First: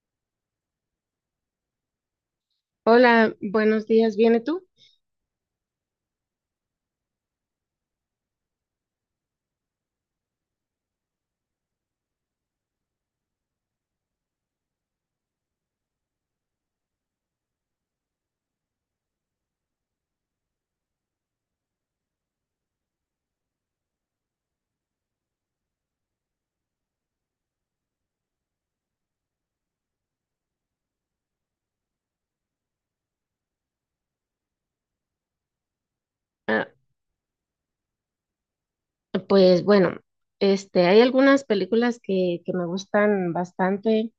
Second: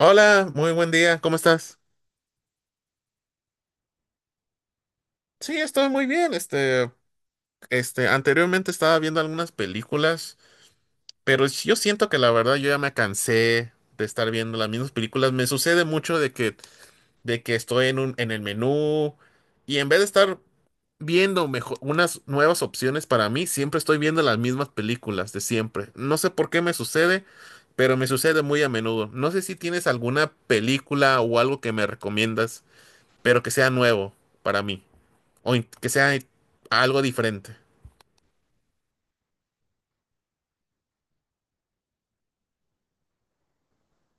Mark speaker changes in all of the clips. Speaker 1: Hola, muy buen día, ¿cómo estás?
Speaker 2: Hola, buenos días, ¿viene tú?
Speaker 1: Sí, estoy muy bien. Anteriormente estaba viendo algunas películas, pero yo siento que la verdad yo ya me cansé de estar viendo las mismas películas. Me sucede mucho de que estoy en en el menú y en vez de estar viendo mejor, unas nuevas opciones para mí, siempre estoy viendo las mismas películas de siempre. No sé por qué me sucede, pero me sucede muy a menudo. No sé si tienes alguna película o algo que me recomiendas, pero que sea nuevo para mí. Que sea
Speaker 2: Ah,
Speaker 1: algo diferente.
Speaker 2: pues bueno, hay algunas películas que me gustan bastante,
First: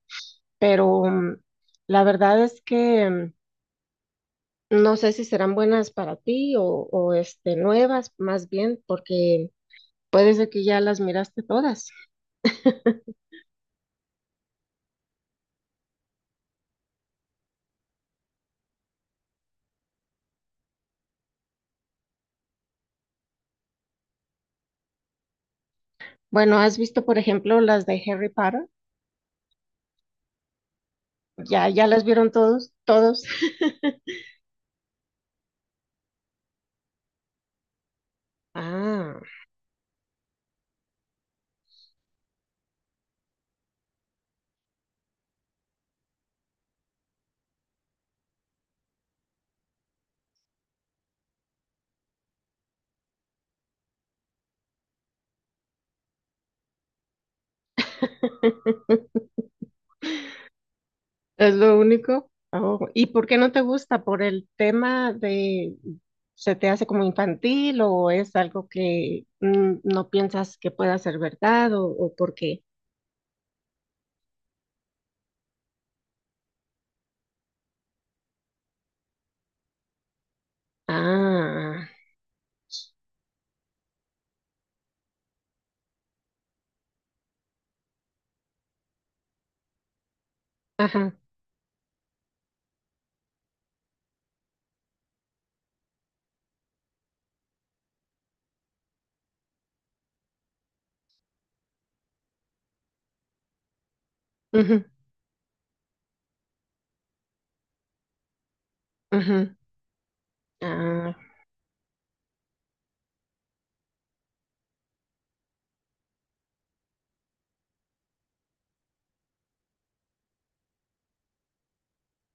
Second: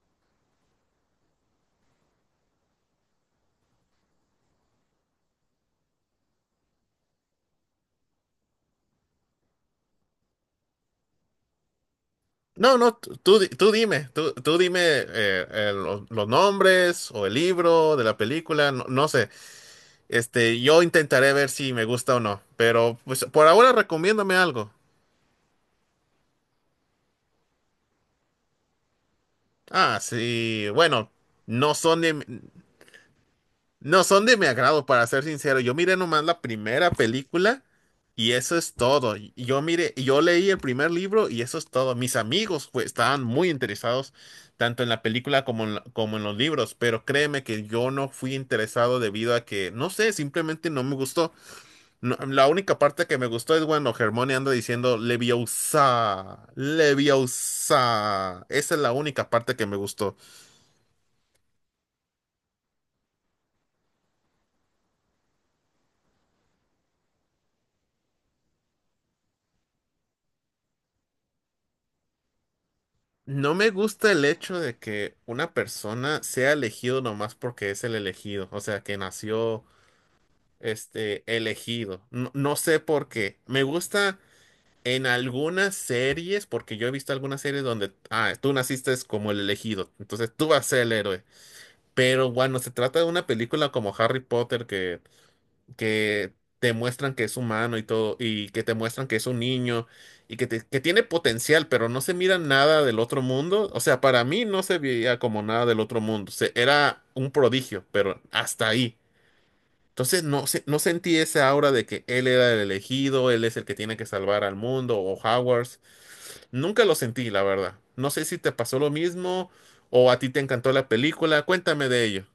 Speaker 2: pero la verdad es que no sé si serán buenas para ti o este, nuevas, más bien, porque puede ser que ya las miraste todas.
Speaker 1: No, no, tú, tú di- tú dime, tú dime los nombres o el libro de la película, no, no sé. Yo intentaré ver si me gusta o no, pero pues por ahora recomiéndame algo.
Speaker 2: Bueno, ¿has visto, por ejemplo, las de Harry Potter?
Speaker 1: Ah, sí, bueno,
Speaker 2: ¿Ya,
Speaker 1: no
Speaker 2: ya
Speaker 1: son
Speaker 2: las vieron
Speaker 1: de,
Speaker 2: todos? ¿Todos?
Speaker 1: no son de mi agrado, para ser sincero. Yo miré nomás la primera película y eso es todo.
Speaker 2: Ah.
Speaker 1: Y yo leí el primer libro y eso es todo. Mis amigos pues, estaban muy interesados tanto en la película como en los libros, pero créeme que yo no fui interesado debido a que, no sé, simplemente no me gustó. La única parte que me gustó es cuando Hermione anda diciendo Leviosa, Leviosa. Esa es la única parte que me gustó.
Speaker 2: Es lo único. Oh, ¿y por qué no te gusta? ¿Por el tema de se te hace como infantil o es algo que no piensas que pueda ser verdad o por qué?
Speaker 1: No me gusta el hecho de que una persona sea elegido nomás porque es el elegido, o sea, que nació este
Speaker 2: Ah,
Speaker 1: elegido. No, no sé por qué. Me gusta en algunas series, porque yo he visto algunas series donde, ah, tú naciste es como el elegido, entonces tú vas a ser el
Speaker 2: ajá.
Speaker 1: héroe. Pero cuando se trata de una película como Harry Potter, que te muestran que es humano y todo, y que te muestran que es un niño que tiene potencial, pero no se mira nada del otro mundo. O sea, para mí no se
Speaker 2: Ujú,
Speaker 1: veía como nada del otro mundo. Era un prodigio, pero hasta ahí.
Speaker 2: ujú,
Speaker 1: Entonces no, no sentí
Speaker 2: ah.
Speaker 1: esa aura de que él era el elegido, él es el que tiene que salvar al mundo o Howard. Nunca lo sentí, la verdad. No sé si te pasó lo mismo o a ti te encantó la película. Cuéntame de ello.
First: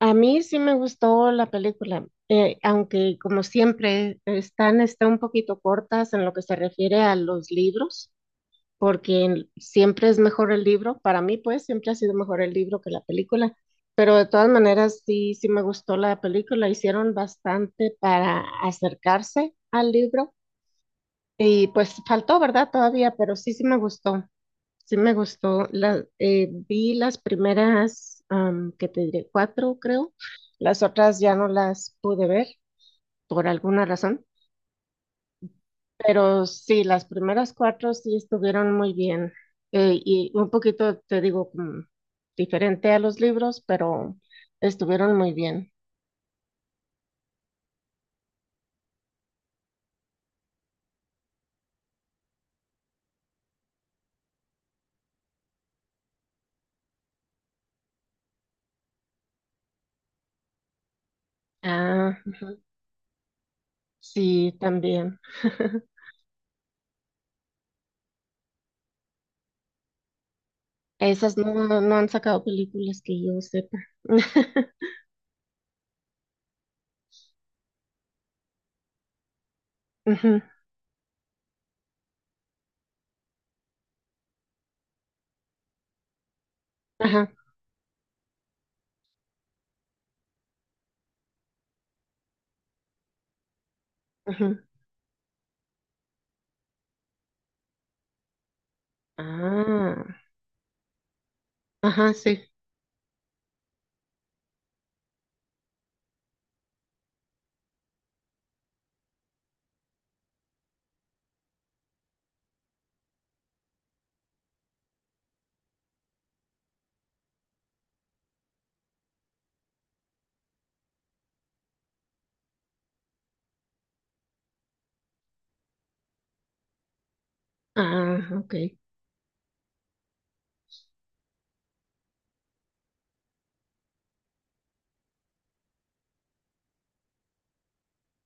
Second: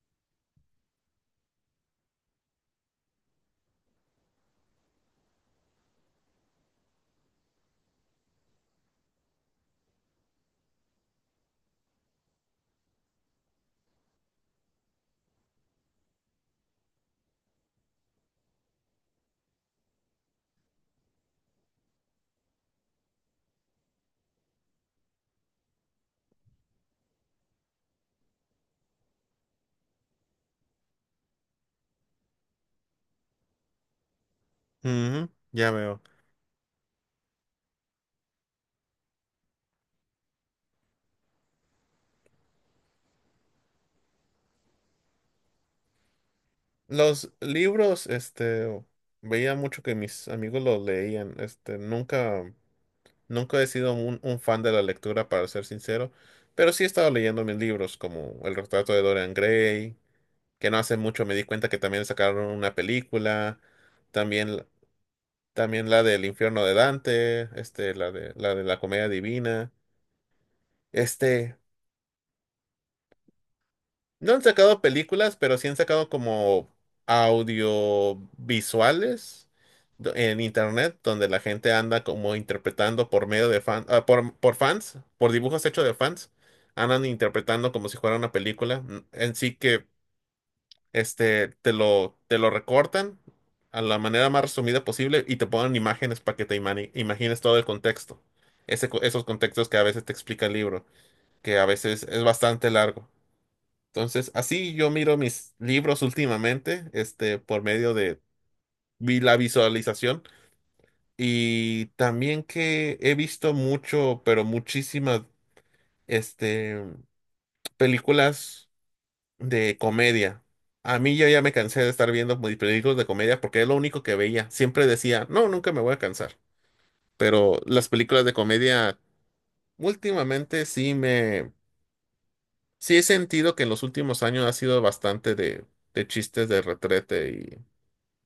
Speaker 2: A mí sí me gustó la película, aunque como siempre está un poquito cortas en lo que se refiere a los libros, porque siempre es mejor el libro, para mí pues siempre ha sido mejor el libro que la película, pero de todas maneras sí, sí me gustó la película, hicieron bastante para acercarse al libro y pues faltó, ¿verdad? Todavía, pero sí, sí me gustó, sí me gustó. La, vi las primeras, am, que te diré, cuatro creo, las otras ya no las pude ver por alguna razón.
Speaker 1: Ujú, ya veo.
Speaker 2: Pero sí, las primeras cuatro sí estuvieron muy bien, y un poquito, te digo, como diferente a los libros, pero estuvieron muy bien.
Speaker 1: Los libros, veía mucho que mis amigos los leían. Nunca he sido un fan de la lectura, para ser sincero, pero sí he estado leyendo mis libros, como El Retrato de Dorian Gray, que no hace mucho me di cuenta que también
Speaker 2: Ah,
Speaker 1: sacaron
Speaker 2: ujú,
Speaker 1: una película,
Speaker 2: sí,
Speaker 1: también,
Speaker 2: también.
Speaker 1: también la del infierno de Dante, este, la de la Comedia Divina.
Speaker 2: Esas no,
Speaker 1: Este,
Speaker 2: no no han sacado películas que yo sepa.
Speaker 1: No han sacado películas, pero sí han sacado como audiovisuales en
Speaker 2: Ujú,
Speaker 1: internet, donde la gente anda como interpretando por medio de fans, por fans, por dibujos hechos de fans, andan
Speaker 2: ajá,
Speaker 1: interpretando como si fuera una película. En sí que este te lo recortan a la manera más
Speaker 2: ujú.
Speaker 1: resumida posible y te ponen imágenes para que imagines todo el contexto. Esos contextos que a veces
Speaker 2: Ah,
Speaker 1: te explica el libro, que a veces
Speaker 2: ajá,
Speaker 1: es
Speaker 2: sí.
Speaker 1: bastante largo. Entonces, así yo miro mis libros últimamente, este, por medio de la visualización y también que he visto mucho, pero muchísimas, este, películas de comedia. A mí yo ya me cansé de estar viendo películas de comedia porque es lo único que veía. Siempre decía, no, nunca me voy a cansar. Pero las
Speaker 2: Ah,
Speaker 1: películas de
Speaker 2: ok.
Speaker 1: comedia últimamente sí he sentido que en los últimos años ha sido bastante de chistes de retrete.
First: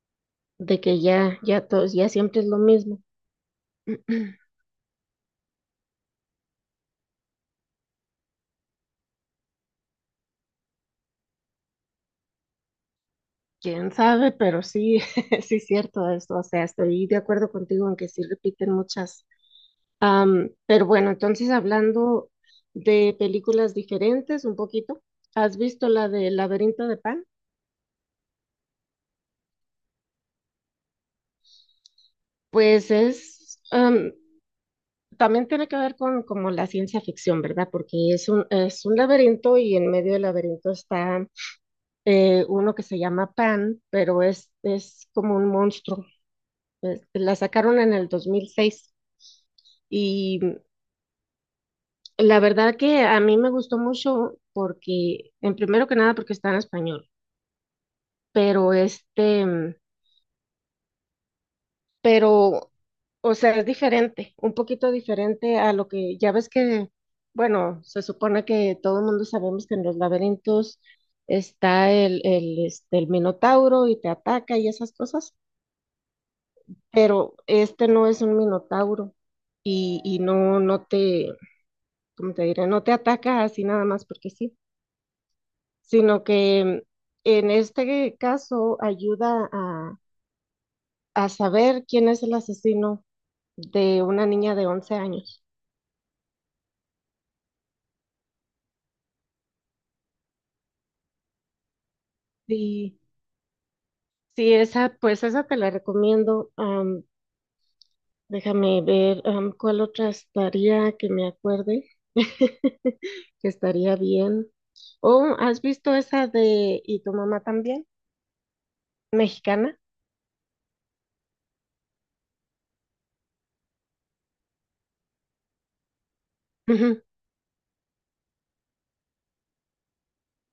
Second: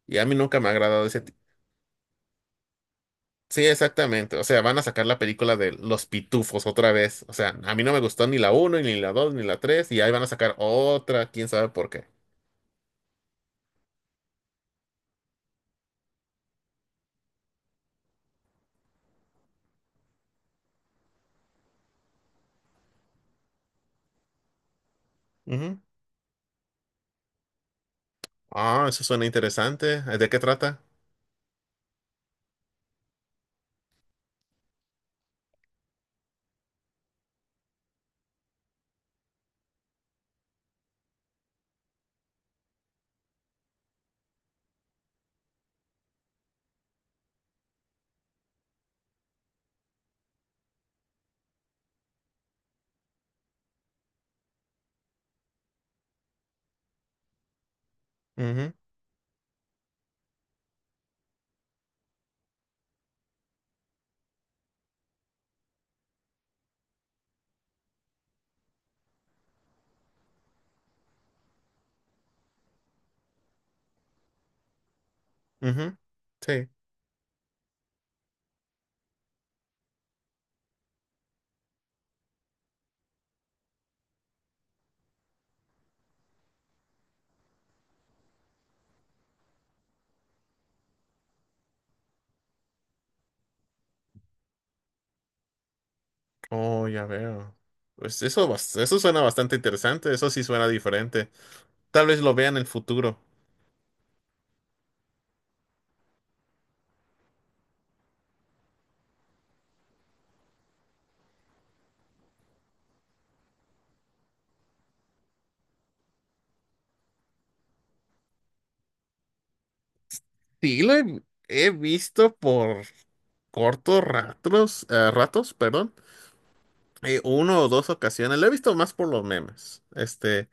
Speaker 1: Y a mí nunca me ha
Speaker 2: De que
Speaker 1: agradado ese tipo.
Speaker 2: ya, ya todos, ya siempre es lo mismo.
Speaker 1: Sí, exactamente. O sea, van a sacar la película de Los Pitufos otra vez. O sea, a mí no me gustó ni la uno ni la dos ni la tres. Y ahí van a sacar otra, quién sabe por qué.
Speaker 2: Quién sabe, pero sí, sí es cierto eso. O sea, estoy de acuerdo contigo en que sí repiten muchas. Pero bueno, entonces hablando de películas diferentes un poquito, ¿has
Speaker 1: Ujú.
Speaker 2: visto la de Laberinto de Pan?
Speaker 1: Ah, eso suena interesante. ¿De qué trata?
Speaker 2: Pues es, em, también tiene que ver con como la ciencia ficción, ¿verdad? Porque es un laberinto y en medio del laberinto está uno que se llama Pan, pero es como un monstruo. La sacaron en el 2006 y la verdad que a mí me gustó mucho porque, en primero que nada, porque está en español,
Speaker 1: Ujú,
Speaker 2: pero este, mm, pero, o sea, es diferente, un poquito diferente a lo que ya ves que, bueno, se supone que todo el mundo sabemos que en los laberintos está el minotauro y te ataca y esas cosas,
Speaker 1: ujú. Sí.
Speaker 2: pero este no es un minotauro y no, no te, ¿cómo te diré? No te ataca así nada más porque sí, sino que en este caso ayuda a saber quién es el asesino de una niña de 11 años.
Speaker 1: Oh, ya veo. Pues eso, eso suena bastante interesante. Eso sí suena diferente. Tal vez lo vea en el
Speaker 2: Sí,
Speaker 1: futuro.
Speaker 2: sí, esa, pues esa te la recomiendo. Am, déjame ver, am, cuál otra estaría que me acuerde, que estaría bien. Oh, ¿has visto esa de Y tu mamá también? Mexicana.
Speaker 1: Sí, he visto por cortos ratos, ratos, perdón.
Speaker 2: Ujú.
Speaker 1: Uno o dos ocasiones. Lo he visto más por los memes.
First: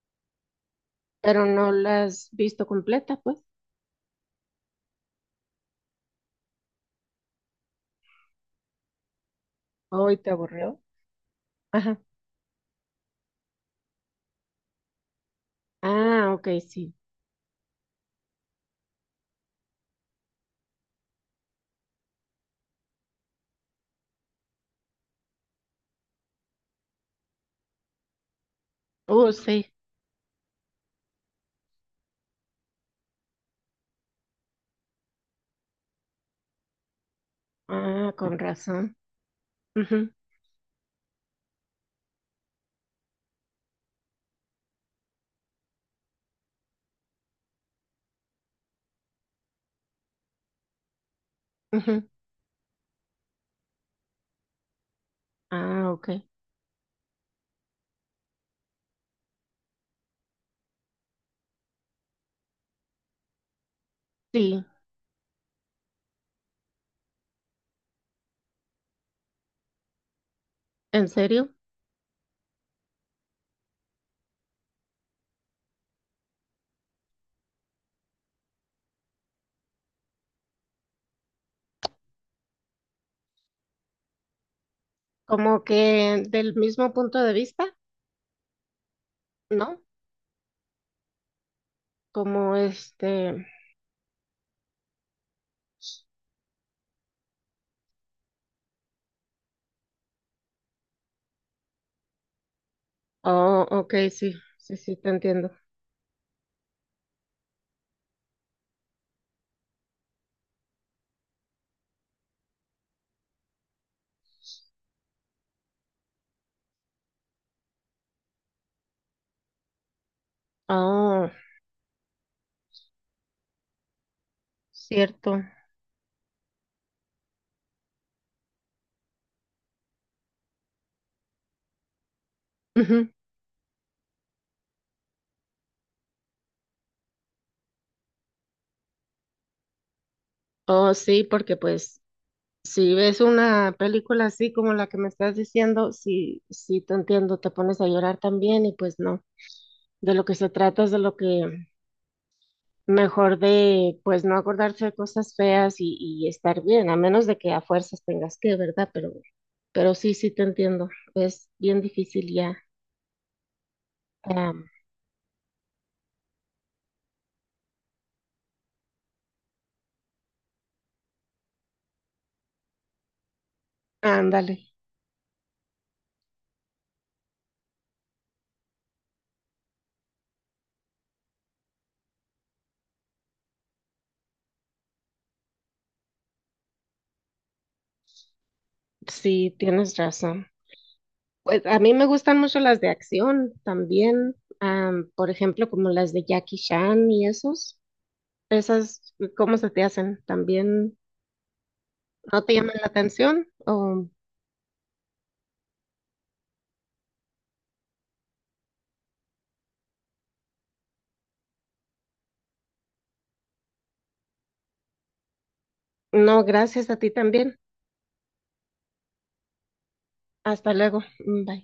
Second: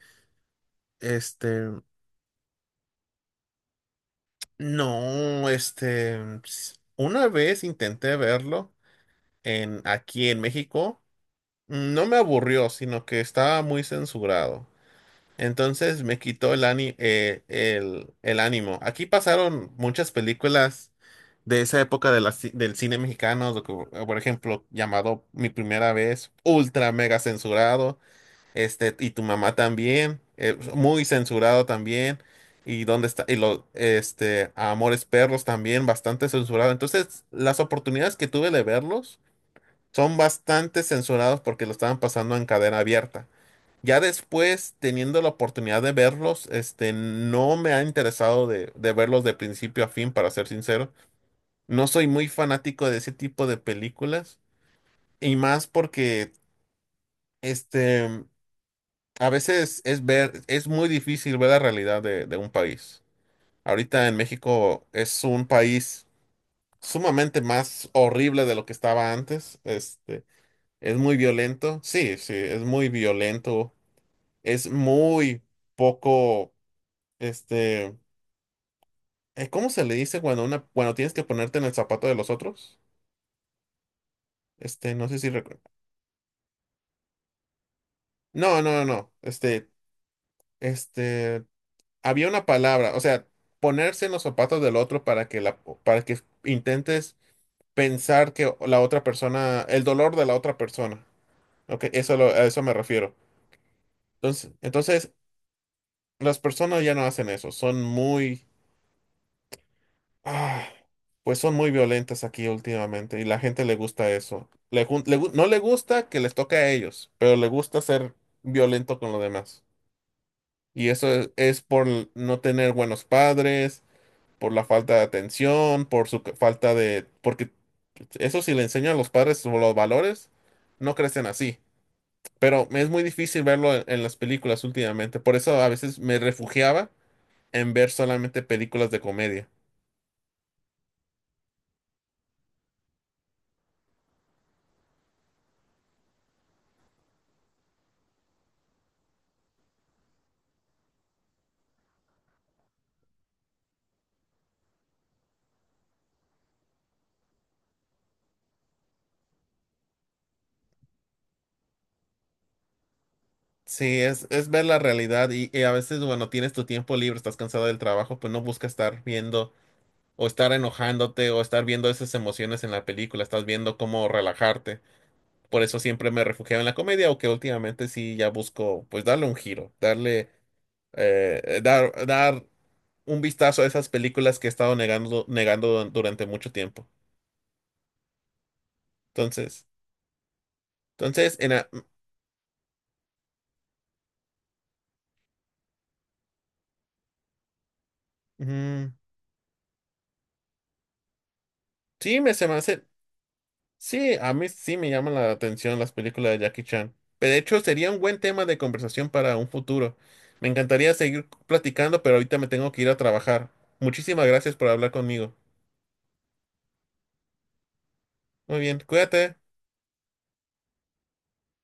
Speaker 2: Pero no
Speaker 1: este,
Speaker 2: la has visto completa, pues.
Speaker 1: no, este, una vez intenté verlo en
Speaker 2: Hoy
Speaker 1: aquí
Speaker 2: te
Speaker 1: en
Speaker 2: aburrió.
Speaker 1: México.
Speaker 2: Ajá.
Speaker 1: No me aburrió, sino que estaba muy censurado. Entonces me
Speaker 2: Ah, ok,
Speaker 1: quitó
Speaker 2: sí.
Speaker 1: el ánimo. Aquí pasaron muchas películas de esa época de del cine mexicano, por ejemplo, llamado Mi Primera Vez, ultra mega censurado. Este, y tu
Speaker 2: Oh,
Speaker 1: mamá
Speaker 2: sí.
Speaker 1: también, muy censurado también. Y dónde está, Amores Perros también, bastante censurado. Entonces, las
Speaker 2: Ah,
Speaker 1: oportunidades que
Speaker 2: con
Speaker 1: tuve de
Speaker 2: razón.
Speaker 1: verlos
Speaker 2: Ujú,
Speaker 1: son bastante censurados porque lo estaban pasando en cadena abierta. Ya después, teniendo la oportunidad de verlos, este, no me ha interesado de verlos de principio a fin, para ser sincero. No soy
Speaker 2: ujú.
Speaker 1: muy fanático de ese tipo de películas. Y más
Speaker 2: Ah, ok.
Speaker 1: porque, este. A veces es muy difícil ver la realidad de un país. Ahorita en
Speaker 2: Sí,
Speaker 1: México es un país sumamente más horrible de lo que estaba antes. Este, es
Speaker 2: ¿en
Speaker 1: muy
Speaker 2: serio?
Speaker 1: violento. Sí, sí, es muy violento. Es muy poco, este, ¿cómo se le dice cuando cuando tienes que ponerte en el zapato de los otros? Este, no sé si recuerdo.
Speaker 2: Como que del mismo punto de vista,
Speaker 1: No, no, no, no.
Speaker 2: ¿no?
Speaker 1: Este, había una
Speaker 2: Como
Speaker 1: palabra, o sea,
Speaker 2: este...
Speaker 1: ponerse en los zapatos del otro para que intentes pensar que la otra persona, el dolor de la otra persona. Ok, a eso me refiero.
Speaker 2: Oh, ok, sí,
Speaker 1: Entonces,
Speaker 2: sí, sí, te
Speaker 1: entonces,
Speaker 2: entiendo.
Speaker 1: las personas ya no hacen eso, son muy, ah, pues son muy violentas aquí últimamente y la gente le gusta eso. Le jun- le gu- No le gusta que les toque a ellos, pero le gusta ser violento con los demás. Y eso
Speaker 2: Oh,
Speaker 1: es por no tener buenos padres, por la falta de
Speaker 2: cierto.
Speaker 1: atención, por falta de... Porque eso si le enseñan a los padres sobre los valores, no crecen así. Pero me es muy
Speaker 2: Ujú.
Speaker 1: difícil verlo en las películas últimamente. Por eso a veces me refugiaba en ver solamente películas de comedia.
Speaker 2: Oh, sí, porque pues si ves una película así como la que me estás diciendo, sí, sí, te entiendo, te pones a llorar también y pues no. De lo que se trata es de lo que mejor de, pues, no acordarse de cosas feas y estar bien, a menos de que a fuerzas tengas que, ¿verdad? Pero sí, sí te entiendo. Es bien difícil ya.
Speaker 1: Sí, es ver
Speaker 2: Am,
Speaker 1: la realidad y a veces, bueno, tienes tu tiempo libre, estás cansado del trabajo, pues no buscas estar viendo o estar enojándote o estar viendo esas emociones en la película, estás viendo cómo
Speaker 2: ándale,
Speaker 1: relajarte. Por eso siempre me refugiaba en la comedia, aunque últimamente sí ya busco pues darle un giro, dar un vistazo a esas películas que he estado negando, durante mucho tiempo.
Speaker 2: sí,
Speaker 1: Entonces,
Speaker 2: tienes razón.
Speaker 1: entonces, en
Speaker 2: Pues
Speaker 1: a-
Speaker 2: a mí me gustan mucho las de acción también, am, por ejemplo, como las de Jackie Chan y esos.
Speaker 1: mm,
Speaker 2: Esas, ¿cómo se te hacen? ¿También
Speaker 1: sí, me
Speaker 2: no
Speaker 1: se
Speaker 2: te
Speaker 1: me
Speaker 2: llaman
Speaker 1: hace,
Speaker 2: la atención? ¿O
Speaker 1: sí, a mí sí me llaman la atención las películas de Jackie Chan. Pero de hecho sería un buen tema de conversación para un futuro. Me encantaría seguir platicando, pero ahorita me tengo que ir a trabajar. Muchísimas gracias por hablar conmigo.
Speaker 2: no, gracias a ti también?
Speaker 1: Muy bien, cuídate.
Speaker 2: Hasta luego. Bye.